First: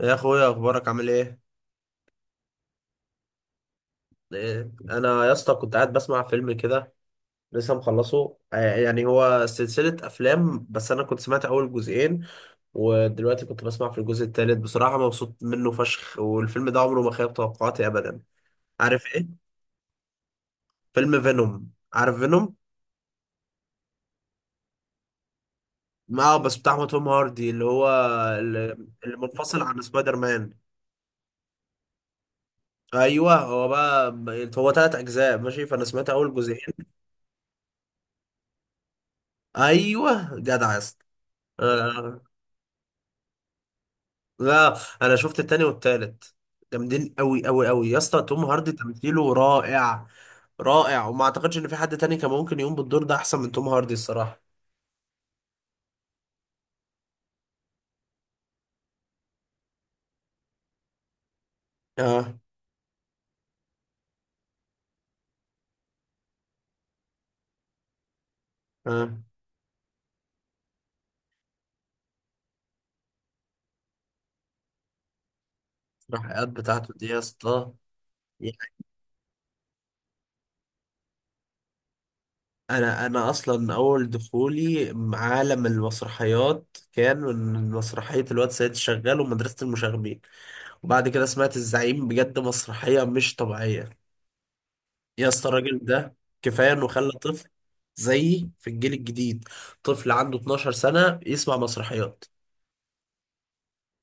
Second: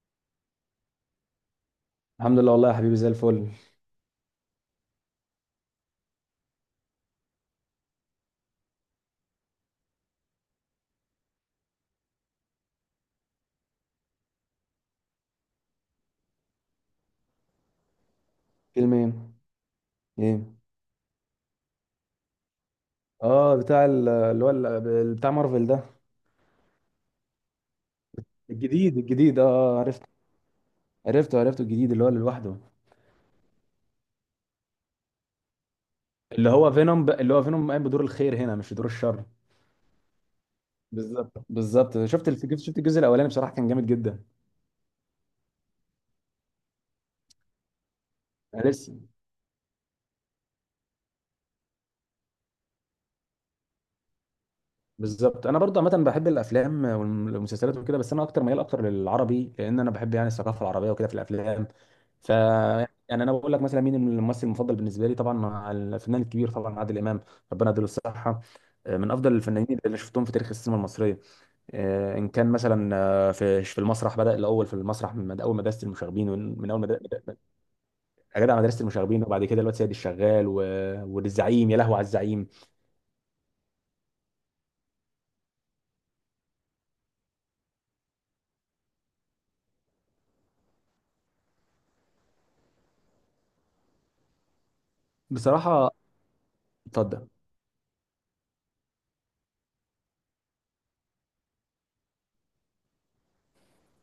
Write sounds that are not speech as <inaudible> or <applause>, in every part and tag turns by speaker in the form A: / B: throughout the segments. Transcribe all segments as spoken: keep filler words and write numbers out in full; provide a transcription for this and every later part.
A: يا اخويا، اخبارك عامل ايه؟
B: الحمد لله، والله يا حبيبي زي الفل.
A: إيه، انا يا اسطى كنت قاعد بسمع فيلم كده، لسه مخلصه آه، يعني هو سلسلة افلام، بس انا كنت سمعت اول جزئين، ودلوقتي كنت بسمع في الجزء الثالث. بصراحة مبسوط منه فشخ، والفيلم ده عمره ما خيب توقعاتي ابدا.
B: فيلم
A: عارف
B: ايه؟
A: ايه؟
B: ايه؟
A: فيلم فينوم، عارف فينوم؟
B: اه، بتاع ال- اللي هو ال- بتاع مارفل ده.
A: اه، بس بتاع توم هاردي، اللي هو ال-
B: الجديد
A: اللي
B: الجديد اه،
A: منفصل
B: آه،
A: عن
B: عرفت.
A: سبايدر مان.
B: عرفته عرفته الجديد اللي هو اللي لوحده.
A: ايوه هو بقى، هو ثلاث اجزاء ماشي، فانا سمعت اول
B: اللي هو
A: جزئين.
B: فينوم ب... اللي هو فينوم قايم بدور الخير هنا، مش بدور الشر.
A: ايوه جدع يا اسطى.
B: بالظبط بالظبط،
A: آه،
B: شفت الف... شفت الجزء الاولاني، بصراحه كان جامد جدا.
A: لا، انا شفت التاني والتالت، جامدين قوي قوي قوي يا اسطى. توم
B: انا
A: هاردي
B: لسه.
A: تمثيله رائع، رائع. وما اعتقدش ان في حد تاني كان ممكن يقوم بالدور ده احسن من توم هاردي الصراحه.
B: بالظبط. انا برضه عامه بحب الافلام والمسلسلات وكده، بس انا اكتر ميال اكتر للعربي، لان انا بحب يعني الثقافه العربيه وكده في الافلام. ف،
A: اه،
B: يعني انا بقول لك مثلا مين الممثل المفضل بالنسبه لي، طبعا مع الفنان الكبير طبعا عادل امام، ربنا يديله الصحه. آه، من
A: اه،
B: افضل الفنانين اللي شفتهم في تاريخ السينما المصريه. آه، ان كان مثلا آه، في في المسرح، بدا الاول في المسرح من اول مدرسه المشاغبين،
A: التحقيقات
B: ومن- من اول
A: بتاعته دي يا
B: مدرسه
A: اسطى.
B: جدع مدرسه المشاغبين، وبعد كده الواد سيد الشغال و... والزعيم. يا لهوي على الزعيم!
A: انا انا اصلا اول دخولي عالم المسرحيات كان من مسرحيه الواد سيد شغال ومدرسه المشاغبين، وبعد كده سمعت الزعيم. بجد مسرحيه مش طبيعيه يا اسطى، الراجل
B: بصراحه
A: ده كفايه انه خلى
B: اتفضل.
A: طفل زيي في الجيل الجديد، طفل عنده اتناشر سنه يسمع مسرحيات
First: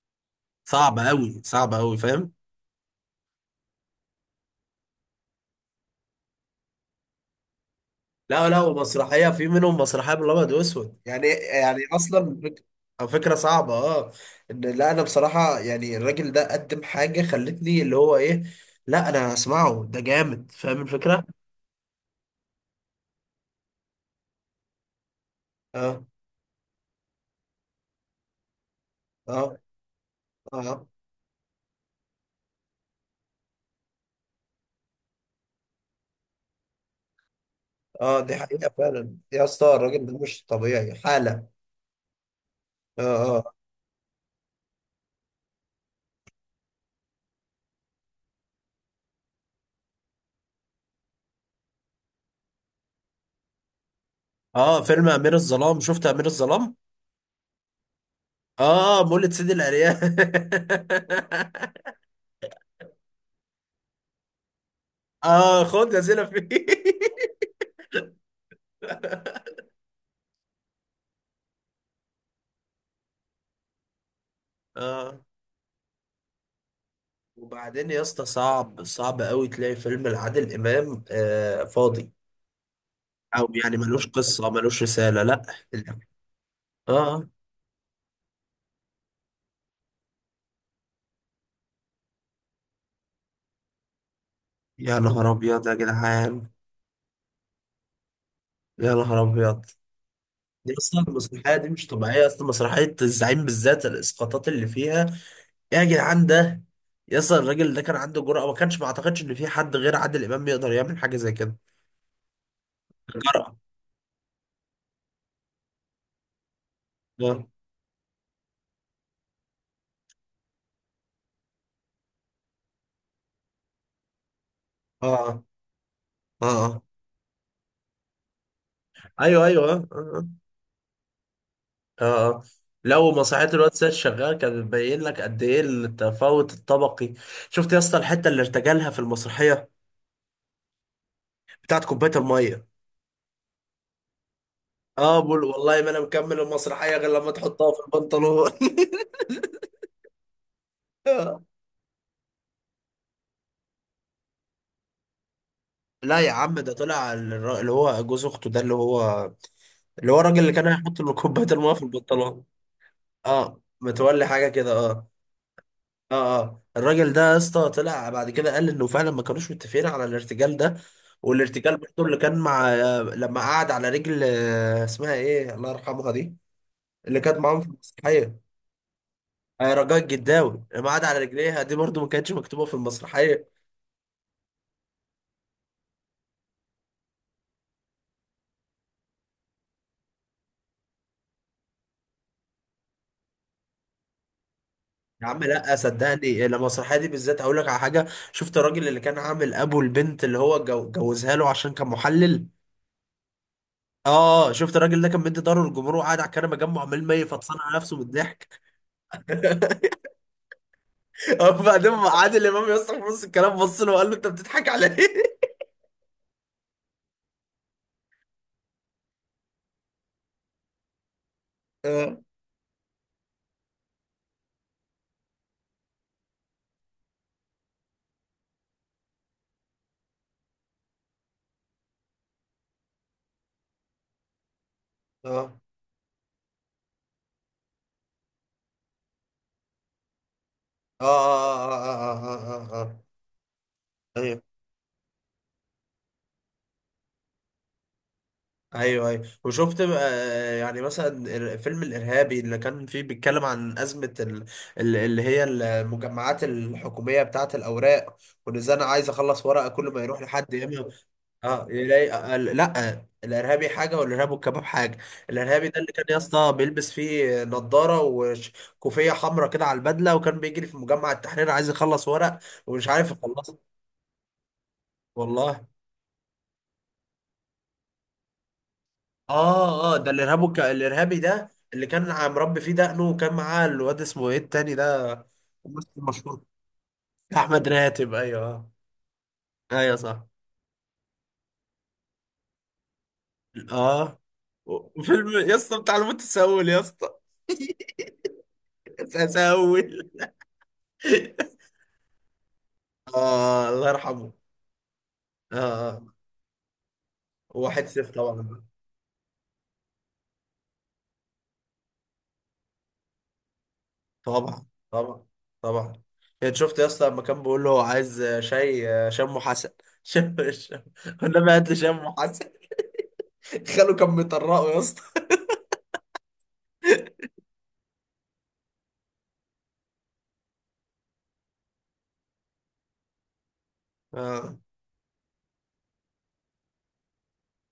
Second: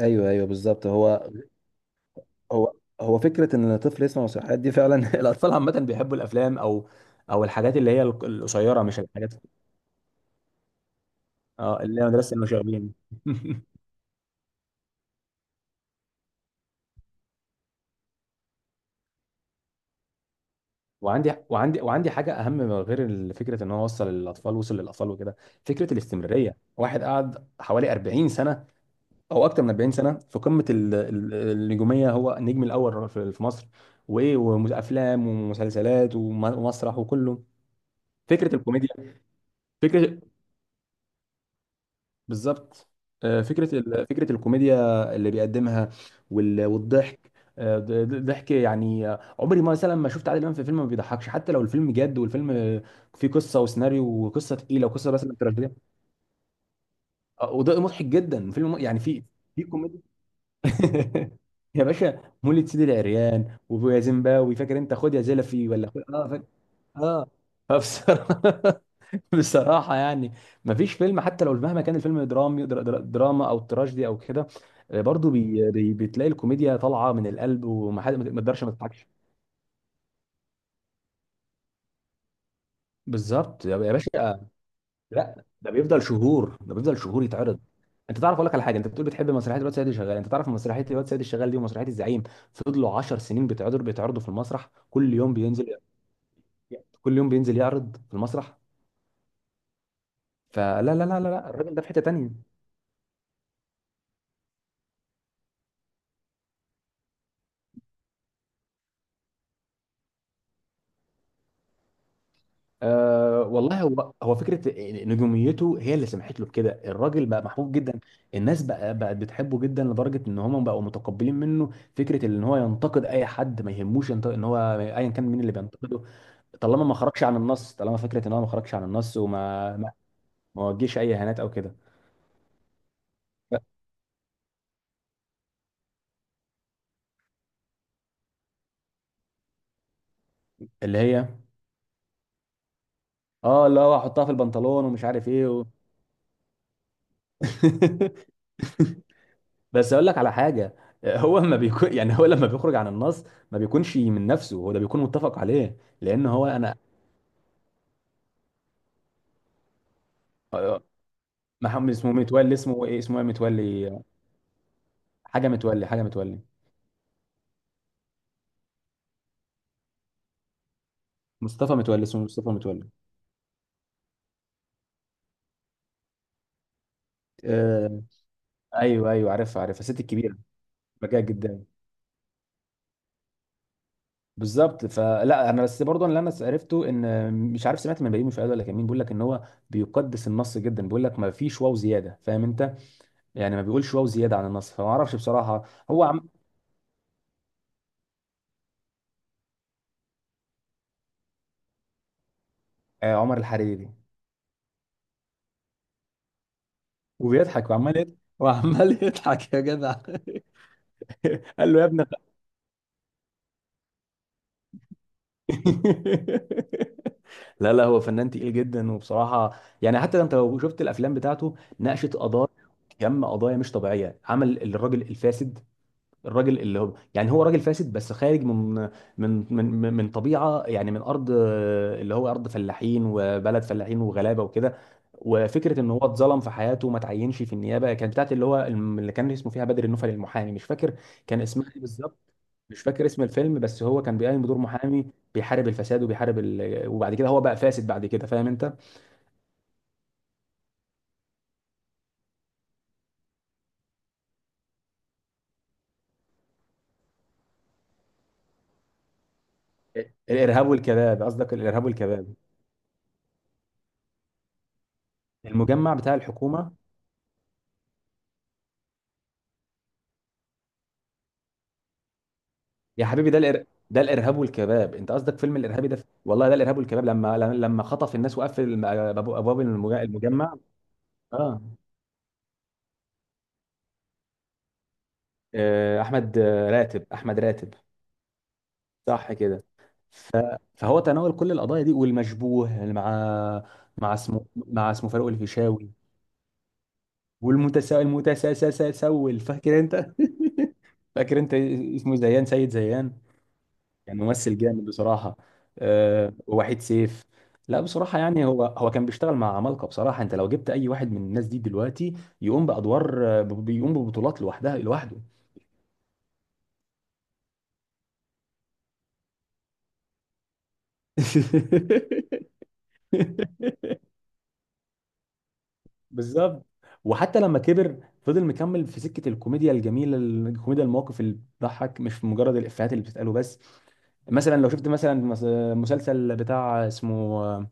B: ايوه ايوه بالظبط.
A: صعبه
B: هو
A: قوي صعبه قوي، فاهم؟
B: هو هو فكره ان الطفل يسمع نصيحات دي فعلا. <laughs> الاطفال عامه بيحبوا الافلام او او الحاجات اللي هي
A: لا لا،
B: القصيره، مش
A: ومسرحيه
B: الحاجات.
A: في منهم مسرحيه بالابيض واسود يعني، يعني
B: اه، اللي هي مدرسه
A: اصلا فك-
B: المشاغبين.
A: أو فكره صعبه
B: <laughs>
A: اه. ان لا، انا بصراحه يعني الراجل ده قدم حاجه خلتني اللي هو ايه، لا انا هسمعه ده جامد، فاهم الفكره.
B: وعندي وعندي وعندي حاجه اهم من غير فكره ان هو وصل للاطفال، وصل للاطفال وكده. فكره
A: اه،
B: الاستمراريه، واحد قعد حوالي أربعين سنه
A: اه،
B: او اكتر من أربعين سنه في قمه
A: اه،
B: ال- ال- النجوميه، هو النجم الاول في في مصر. وايه، وافلام ومسلسلات وم- ومسرح وكله.
A: اه، دي
B: فكره
A: حقيقه
B: الكوميديا،
A: فعلا يا اسطى، الراجل ده
B: فكره،
A: مش طبيعي حاله.
B: بالظبط.
A: اه،
B: آه،
A: آه.
B: فكرة ال- فكرة الكوميديا اللي بيقدمها وال- والضحك. آه، ض- ض- ضحك يعني. آه، عمري ما مثلا ما شفت عادل إمام في فيلم ما بيضحكش، حتى لو الفيلم جد، والفيلم آه، فيه قصة وسيناريو وقصة
A: اه،
B: تقيلة
A: فيلم
B: وقصة
A: امير
B: مثلا
A: الظلام،
B: تراجيدية.
A: شفت امير الظلام؟
B: آه، وده مضحك جدا. فيلم م- يعني
A: اه،
B: في
A: مولد سيدي
B: في كوميديا.
A: العريان <laughs>
B: <laughs> يا باشا مولد سيدي العريان ويا زيمباوي، فاكر انت؟ خد يا
A: اه،
B: زلفي ولا
A: خد يا
B: خد؟ اه،
A: زينة
B: فاكر.
A: فيه
B: اه،
A: <laughs>
B: فبصراحة. <laughs> <laughs> بصراحة، يعني مفيش فيلم، حتى لو مهما كان الفيلم درامي، در- در- دراما او تراجيدي او كده، آه،
A: اه،
B: برضو بي بي بتلاقي الكوميديا طالعة من القلب،
A: وبعدين يا
B: وما حد
A: اسطى
B: ما تقدرش ما
A: صعب،
B: تضحكش.
A: صعب قوي تلاقي فيلم لعادل امام آه فاضي، او
B: بالظبط يا
A: يعني
B: يا
A: ملوش
B: باشا.
A: قصه، ملوش رساله، لا.
B: لا، ده بيفضل شهور، ده بيفضل شهور
A: اه.
B: يتعرض. انت تعرف، اقول لك على حاجه، انت بتقول بتحب مسرحيه الواد سيد الشغال، انت تعرف مسرحيه الواد سيد الشغال دي ومسرحيه الزعيم فضلوا عشر سنين بيتعرضوا بيتعرضوا في المسرح؟
A: يا
B: كل
A: نهار
B: يوم
A: ابيض يا
B: بينزل،
A: جدعان،
B: كل يوم بينزل يعرض في المسرح.
A: يا نهار ابيض. دي
B: فلا لا
A: اصلا
B: لا لا لا
A: المسرحيه دي
B: الراجل ده
A: مش
B: في حته
A: طبيعيه،
B: تانيه.
A: اصلا مسرحيه الزعيم بالذات الاسقاطات اللي فيها. يا جدعان، ده يس الراجل ده كان عنده جرأة، ما كانش ما اعتقدش ان في حد غير عادل امام يقدر يعمل حاجة زي كده.
B: أه
A: جرأة.
B: والله، هو هو فكره نجوميته هي اللي سمحت له بكده. الراجل بقى
A: اه،
B: محبوب جدا، الناس بقى بقت بتحبه جدا، لدرجه ان هم بقوا متقبلين منه فكره ان هو ينتقد اي حد، ما يهموش ينتقد ان هو
A: اه،
B: ايا كان مين اللي بينتقده،
A: اه، آه.
B: طالما ما خرجش عن النص. طالما فكره ان هو ما خرجش عن النص،
A: ايوه، ايوه،
B: وما
A: اه،
B: ما
A: اه،
B: ما وجهش اي اهانات او كده.
A: آه، آه، آه. لو مصحات الواد سيد شغال كان بيبين لك قد ايه التفاوت الطبقي. شفت يا اسطى الحتة اللي ارتجلها في المسرحية
B: اللي هي،
A: بتاعت كوباية المية؟
B: اه اللي هو احطها في البنطلون ومش
A: اه،
B: عارف
A: بقول
B: ايه و...
A: والله ما انا مكمل المسرحية غير لما تحطها في
B: <laughs>
A: البنطلون.
B: بس اقول لك على حاجه،
A: <laughs>
B: هو ما بيكون <laughs> يعني هو لما بيخرج عن النص ما بيكونش من نفسه هو، ده بيكون متفق عليه،
A: لا
B: لان
A: يا
B: هو
A: عم، ده
B: انا.
A: طلع الر- اللي هو جوز اخته ده اللي هو اللي هو الراجل اللي كان هيحط له كوباية المية في
B: محمد اسمه،
A: البنطلون
B: متولي اسمه، ايه اسمه ايه؟
A: اه
B: متولي
A: متولي حاجه كده اه
B: حاجه، متولي حاجه،
A: اه
B: متولي
A: اه الراجل ده يا اسطى طلع بعد كده قال انه فعلا ما كانوش متفقين على الارتجال ده
B: مصطفى
A: والارتجال
B: متولي،
A: برضه اللي
B: اسمه
A: كان
B: مصطفى
A: مع
B: متولي.
A: آه، لما قعد على رجل آه، اسمها ايه الله يرحمها دي اللي كانت معاهم في
B: آه،
A: المسرحيه
B: ايوه ايوه، عارفها
A: آه،
B: عارفها،
A: رجاء
B: الست الكبيره،
A: الجداوي لما قعد على
B: بجاء
A: رجليها
B: جدا.
A: دي برضه ما كانتش مكتوبه في المسرحيه
B: بالظبط، فلا انا بس برضه اللي انا عرفته، ان مش عارف سمعت من بيومي، مش ولا كان مين، بيقول لك ان هو بيقدس النص جدا، بيقول لك ما فيش واو زياده، فاهم انت؟ يعني ما بيقولش واو زياده عن النص، فما اعرفش
A: يا عم
B: بصراحه.
A: لا
B: هو عم...
A: صدقني المسرحيه دي بالذات اقول لك على حاجه شفت الراجل اللي كان عامل ابو البنت اللي هو جو- جوزها له عشان كان محلل.
B: آه، عمر الحريري.
A: اه، شفت الراجل ده كان مدي ضهره للجمهور وقاعد على الكنبه جنبه، عمال ما يفطسن
B: وبيضحك،
A: على نفسه
B: وعمال
A: من
B: يضحك
A: الضحك.
B: وعمال يضحك يا جدع. <laughs>
A: <laughs>
B: قال له يا
A: وبعدين
B: ابني خ-
A: عادل امام يصرخ في نص الكلام، بص له وقال له انت بتضحك على ايه؟
B: <laughs> لا لا، هو فنان تقيل جدا، وبصراحة يعني حتى انت لو شفت الافلام بتاعته ناقشت
A: اه،
B: قضايا، كم قضايا مش طبيعية. عمل الراجل الفاسد، الراجل اللي هو، يعني هو راجل فاسد بس خارج من من من من من طبيعه يعني، من ارض آه، اللي هو ارض فلاحين وبلد فلاحين وغلابه وكده،
A: اه،
B: وفكره ان هو اتظلم في حياته وما تعينش في النيابه، كانت بتاعت اللي هو الم- اللي كان اسمه فيها بدر النفل المحامي، مش فاكر
A: اه،
B: كان اسمها ايه بالظبط،
A: اه، اه،
B: مش
A: اه،
B: فاكر اسم الفيلم، بس هو كان
A: ايوه،
B: بيقايم بدور محامي بيحارب الفساد وبيحارب ال... وبعد كده هو بقى فاسد بعد كده، فاهم انت؟
A: ايوه، ايوه. وشفت بقى آه، يعني مثلا فيلم الارهابي اللي كان فيه بيتكلم عن ازمه ال- ال- اللي هي المجمعات الحكوميه بتاعت الاوراق، وان ازاي انا عايز اخلص ورقه كل ما يروح لحد يا
B: الارهاب
A: اما
B: والكباب، قصدك
A: اه
B: الارهاب
A: يلاقي آه،
B: والكباب.
A: آه، لا، الارهابي حاجه والارهاب والكباب حاجه. الارهابي ده اللي
B: المجمع
A: كان
B: بتاع
A: يا اسطى
B: الحكومه.
A: بيلبس فيه نضاره وكوفيه حمراء كده على البدله، وكان بيجري في مجمع التحرير عايز يخلص ورق، ومش
B: يا
A: عارف
B: حبيبي، ده
A: يخلصه.
B: الإر... ده الارهاب والكباب، انت قصدك فيلم
A: والله.
B: الارهابي ده، والله ده الارهاب والكباب، لما لما خطف الناس وقفل الم- أبو- ابواب المج-
A: اه، اه، ده الارهاب
B: المجمع.
A: والك... الارهابي ده
B: اه،
A: اللي كان ع- مربي فيه دقنه، وكان معاه الواد، اسمه ايه التاني ده، الممثل
B: آه، احمد
A: المشهور،
B: آه، راتب، احمد
A: احمد
B: راتب.
A: راتب. ايوه، آه.
B: صح كده.
A: ايوه صح.
B: فهو تناول كل القضايا دي، والمشبوه مع مع
A: اه،
B: اسمه مع اسمه
A: وفيلم
B: فاروق
A: يا اسطى
B: الفيشاوي.
A: بتاع المتسول يا اسطى
B: والمتساءل،
A: <laughs>
B: المتساءل، فاكر انت؟
A: تسول.
B: <laughs> فاكر انت اسمه؟ زيان، سيد زيان،
A: آه الله
B: كان
A: يرحمه.
B: ممثل جامد بصراحة.
A: آه، آه.
B: أه، ووحيد سيف. لا
A: واحد صفر
B: بصراحة يعني
A: طبعا.
B: هو، هو كان بيشتغل مع عمالقة بصراحة. انت لو جبت اي واحد من الناس دي دلوقتي يقوم بأدوار آه، ب- بيقوم ببطولات
A: طبعا،
B: لوحدها لوحده.
A: طبعا، طبعا. يعني شفت يا اسطى لما كان بيقول له عايز شاي آه، شم حسن <laughs> شم شم انما هات لي شم حسن.
B: <laughs>
A: <laughs> خاله كان بيطرقه يا اسطى.
B: بالظبط. وحتى لما كبر فضل مكمل في سكة الكوميديا الجميلة، الكوميديا، المواقف اللي بتضحك، مش مجرد الإفيهات اللي بتتقاله بس.
A: آه،
B: مثلا لو شفت مثلا مس- مسلسل بتاع اسمه آه،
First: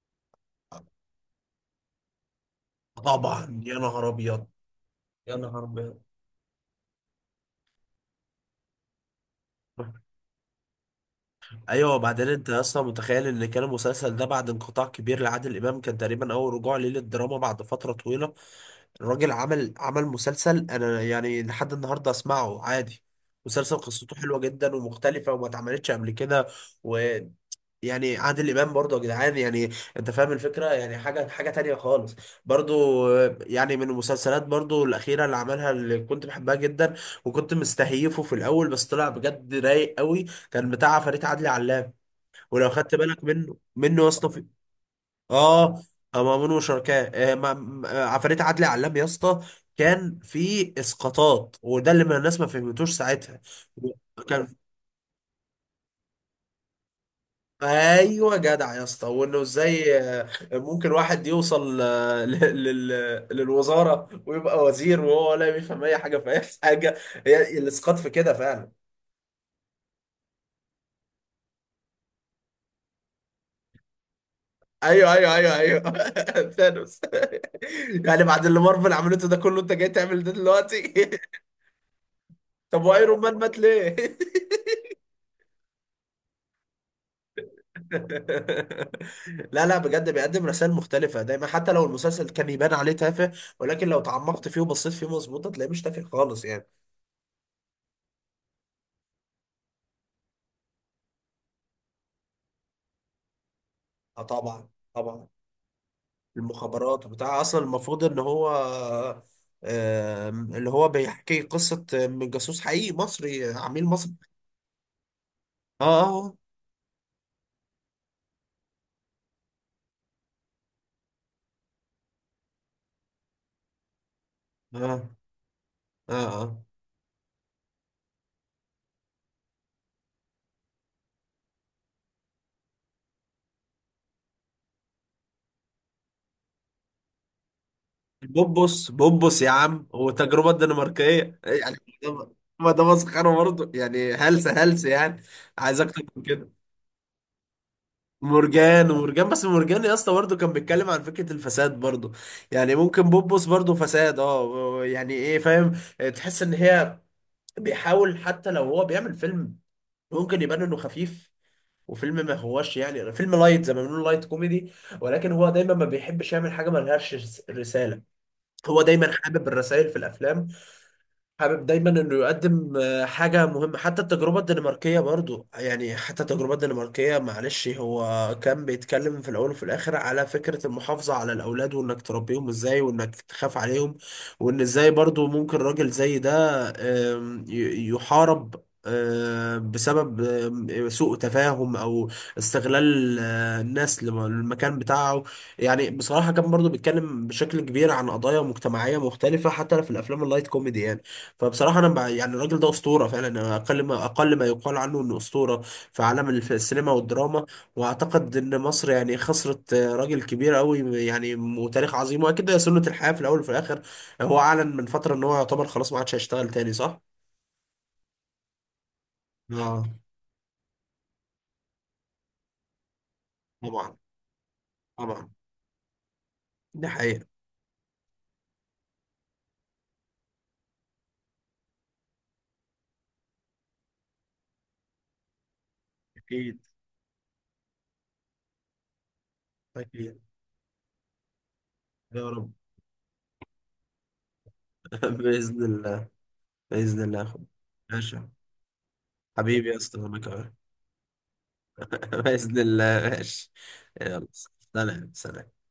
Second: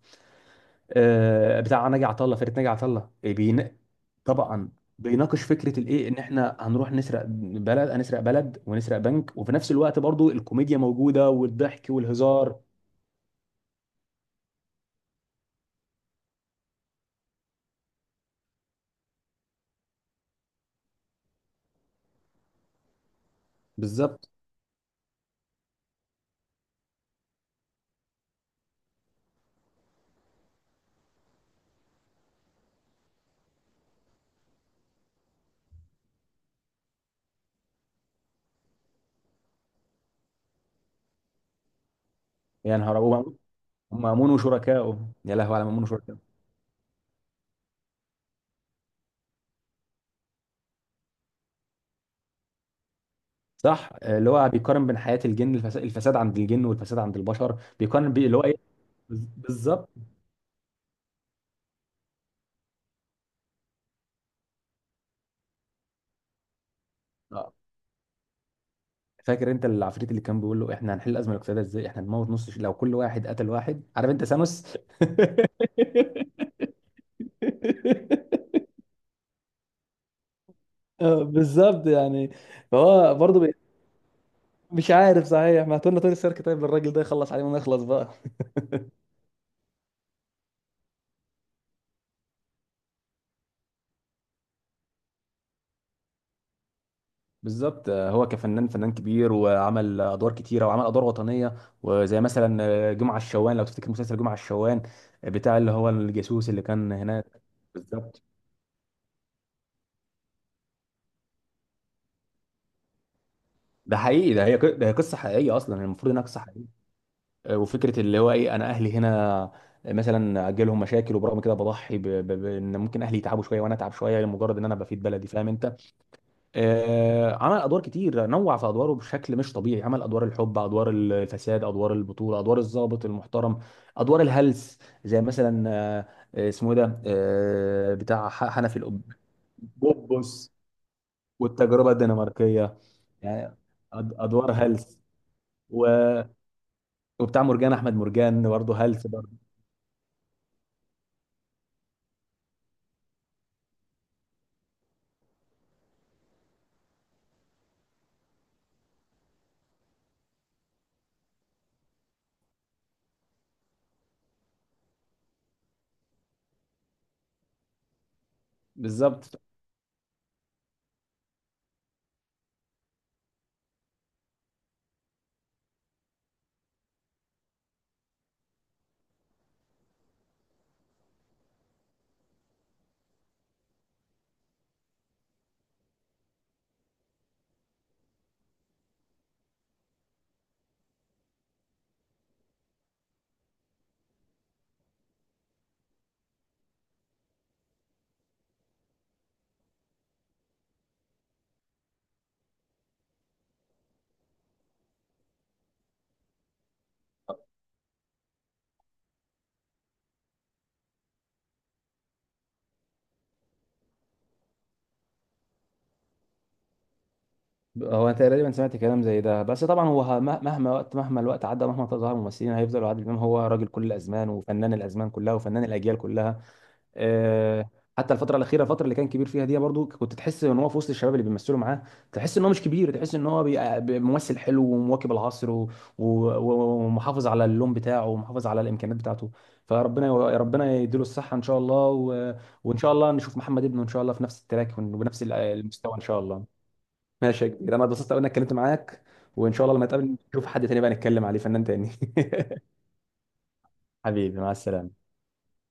B: آه، بتاع ناجي عطا الله، فرقه ناجي عطا الله. آه،
A: طبعا يا
B: بين...
A: نهار ابيض.
B: طبعا،
A: يا
B: بيناقش
A: نهار
B: فكره
A: ابيض.
B: الايه، ان احنا هنروح نسرق بلد، هنسرق بلد ونسرق بنك، وفي نفس الوقت برضو الكوميديا موجوده والضحك
A: ايوه، وبعدين انت
B: والهزار.
A: يا اسطى متخيل ان كان المسلسل ده بعد انقطاع كبير لعادل امام، كان تقريبا اول رجوع ليه للدراما بعد فتره طويله. الراجل عمل، عمل مسلسل انا يعني لحد النهارده اسمعه عادي. مسلسل قصته
B: بالظبط.
A: حلوه جدا ومختلفه وما اتعملتش قبل كده، ويعني عادل امام برضه يا جدعان يعني، انت فاهم الفكره، يعني حاجه، حاجه تانية خالص برضه يعني. من المسلسلات برضه الاخيره اللي عملها اللي كنت بحبها جدا، وكنت مستهيفه في الاول بس طلع بجد رايق قوي، كان بتاع فريد عدلي علام. ولو
B: يا
A: خدت
B: نهار
A: بالك
B: أبيض.
A: منه منه يا
B: مأمون
A: اسطى.
B: وشركائه، يا لهوي على
A: اه،
B: مأمون وشركائه.
A: مأمون وشركاه آه، ما- ما- آه، عفاريت عدلي علام يا اسطى. كان في اسقاطات، وده اللي ما الناس ما فهمتوش ساعتها.
B: صح، آه، اللي هو
A: كان <laughs>
B: بيقارن بين حياة الجن، الفس- الفساد عند الجن والفساد عند البشر، بيقارن بي
A: ايوه
B: اللي هو ايه.
A: جدع يا اسطى،
B: بز-
A: وانه
B: بالظبط.
A: ازاي آه، ممكن واحد يوصل آه، ل- لل- للوزاره ويبقى وزير، وهو ولا بيفهم اي حاجه في اي حاجه.
B: آه.
A: هي الاسقاط في كده فعلا.
B: فاكر انت العفريت اللي كان بيقول له احنا هنحل الازمه الاقتصاديه ازاي؟ احنا هنموت نص ش- لو كل واحد قتل واحد، عارف انت ثانوس؟
A: ايوه، ايوه، ايوه، ايوه.
B: <laughs>
A: <laughs> ثانوس. <laughs> يعني بعد اللي مارفل عملته ده كله انت جاي تعمل ده دلوقتي؟
B: آه،
A: <laughs>
B: بالظبط يعني.
A: طب
B: فهو
A: وايرون مان
B: برضه بي-
A: مات ليه؟ <laughs>
B: مش عارف، صحيح، ما تقولنا توني ستارك طيب الراجل ده يخلص عليه ونخلص بقى.
A: لا لا، بجد بيقدم رسائل مختلفة دايما حتى لو المسلسل كان يبان عليه تافه، ولكن لو تعمقت فيه وبصيت فيه مظبوط هتلاقيه مش تافه خالص يعني.
B: بالظبط. آه، هو كفنان فنان كبير، وعمل ادوار كتيره، وعمل ادوار وطنيه، وزي مثلا آه، جمعه الشوان، لو تفتكر مسلسل
A: اه،
B: جمعه
A: طبعا،
B: الشوان،
A: طبعا.
B: آه، بتاع اللي هو الجاسوس اللي كان
A: المخابرات وبتاع،
B: هناك.
A: اصلا المفروض ان
B: بالظبط،
A: هو آم، اللي هو بيحكي قصة من جاسوس حقيقي مصري، عميل
B: ده
A: مصري.
B: حقيقي، ده هي ق- ده هي قصه حقيقيه، اصلا المفروض انها
A: اه،
B: قصه حقيقيه. آه، وفكره اللي هو ايه، انا اهلي هنا، آه، مثلا اجي لهم مشاكل وبرغم كده بضحي ب- ب- بان ممكن اهلي يتعبوا شويه وانا اتعب شويه، لمجرد ان انا
A: اه،
B: بفيد
A: اه،
B: بلدي، فاهم انت؟
A: اه، اه.
B: آه، عمل ادوار كتير، نوع في ادواره بشكل مش طبيعي، عمل ادوار الحب، ادوار الفساد، ادوار البطوله، ادوار الضابط المحترم، ادوار الهلس، زي مثلا آه، آه، اسمه ايه ده آه، بتاع ح- حنفي
A: بوبوس،
B: الأب-
A: بوبوس يا عم، والتجربة
B: بوبوس
A: الدنماركية يعني.
B: والتجربه
A: ما ده، ما
B: الدنماركيه
A: ده مسخرة
B: يعني.
A: برضه يعني،
B: أد-
A: هلس
B: ادوار
A: هلس
B: هلس،
A: يعني. عايز اكتر
B: و-
A: من كده؟
B: وبتاع مرجان، احمد مرجان برضه
A: مرجان،
B: هلس
A: ومرجان،
B: برضه.
A: بس مرجان يا اسطى برضه كان بيتكلم عن فكرة الفساد برضه يعني. ممكن بوبوس برضه فساد، اه يعني ايه، فاهم؟ تحس ان هي بيحاول حتى لو هو بيعمل فيلم ممكن يبان انه خفيف، وفيلم ما هوش يعني فيلم لايت، زي ما بنقول لايت كوميدي، ولكن هو دايما ما بيحبش يعمل حاجة ما لهاش رس- رسالة. هو دايما
B: بالظبط.
A: حابب الرسائل في الافلام، حابب دايما انه يقدم آه، حاجه مهمه. حتى التجربه الدنماركيه برضو يعني، حتى التجربه الدنماركيه معلش، هو كان بيتكلم في الاول وفي الاخر على فكره المحافظه على الاولاد، وانك تربيهم ازاي، وانك تخاف عليهم. وان ازاي برضو ممكن راجل زي ده آم، ي- يحارب آه، بسبب آم، سوء تفاهم او استغلال آه، الناس لم- للمكان بتاعه. يعني بصراحة كان برضو بيتكلم بشكل كبير عن قضايا مجتمعية مختلفة، حتى في الأفلام اللايت كوميدي يعني. فبصراحة أنا بع- يعني الراجل ده أسطورة فعلا، أنا أقل ما أقل ما يقال عنه إنه أسطورة في عالم الف- السينما والدراما. وأعتقد إن مصر يعني خسرت آه، راجل كبير أوي، يعني وتاريخ عظيم، وأكيد ده سنة الحياة في الأول وفي الآخر. هو أعلن من فترة إن هو يعتبر خلاص ما عادش هيشتغل تاني، صح؟
B: هو انا تقريبا سمعت كلام زي ده، بس
A: اه،
B: طبعا هو، ه- مه- مهما وقت، مهما الوقت عدى، مهما ظهر ممثلين، هيفضلوا عادل امام هو راجل كل
A: طبعا،
B: الازمان وفنان الازمان
A: طبعا،
B: كلها وفنان الاجيال كلها.
A: دي حقيقة.
B: آه، حتى الفتره الاخيره، الفتره اللي كان كبير فيها دي، برضو كنت تحس ان هو في وسط الشباب اللي بيمثلوا معاه، تحس ان هو مش كبير، تحس ان هو بي- بي- ممثل حلو ومواكب العصر و- و-
A: أكيد،
B: و- ومحافظ على اللون بتاعه ومحافظ على الامكانيات بتاعته. فربنا، يا
A: أكيد،
B: ربنا يديله الصحه ان شاء الله،
A: يا
B: و-
A: رب.
B: وان شاء الله نشوف محمد ابنه ان شاء الله في نفس التراك ون-
A: <laughs>
B: وبنفس ال-
A: بإذن
B: المستوى ان
A: الله،
B: شاء الله.
A: بإذن الله يا
B: ماشي
A: أخوي.
B: يا كبير، انا اتبسطت
A: ماشي.
B: قوي اني اتكلمت معاك، وان شاء
A: حبيبي يا
B: الله لما
A: أسطى،
B: نتقابل
A: وأنا
B: نشوف
A: كمان.
B: حد تاني بقى نتكلم عليه، فنان تاني.
A: <laughs> بإذن الله، ماشي.
B: <laughs>
A: يلا،
B: حبيبي، مع السلامة.
A: سلام، سلام.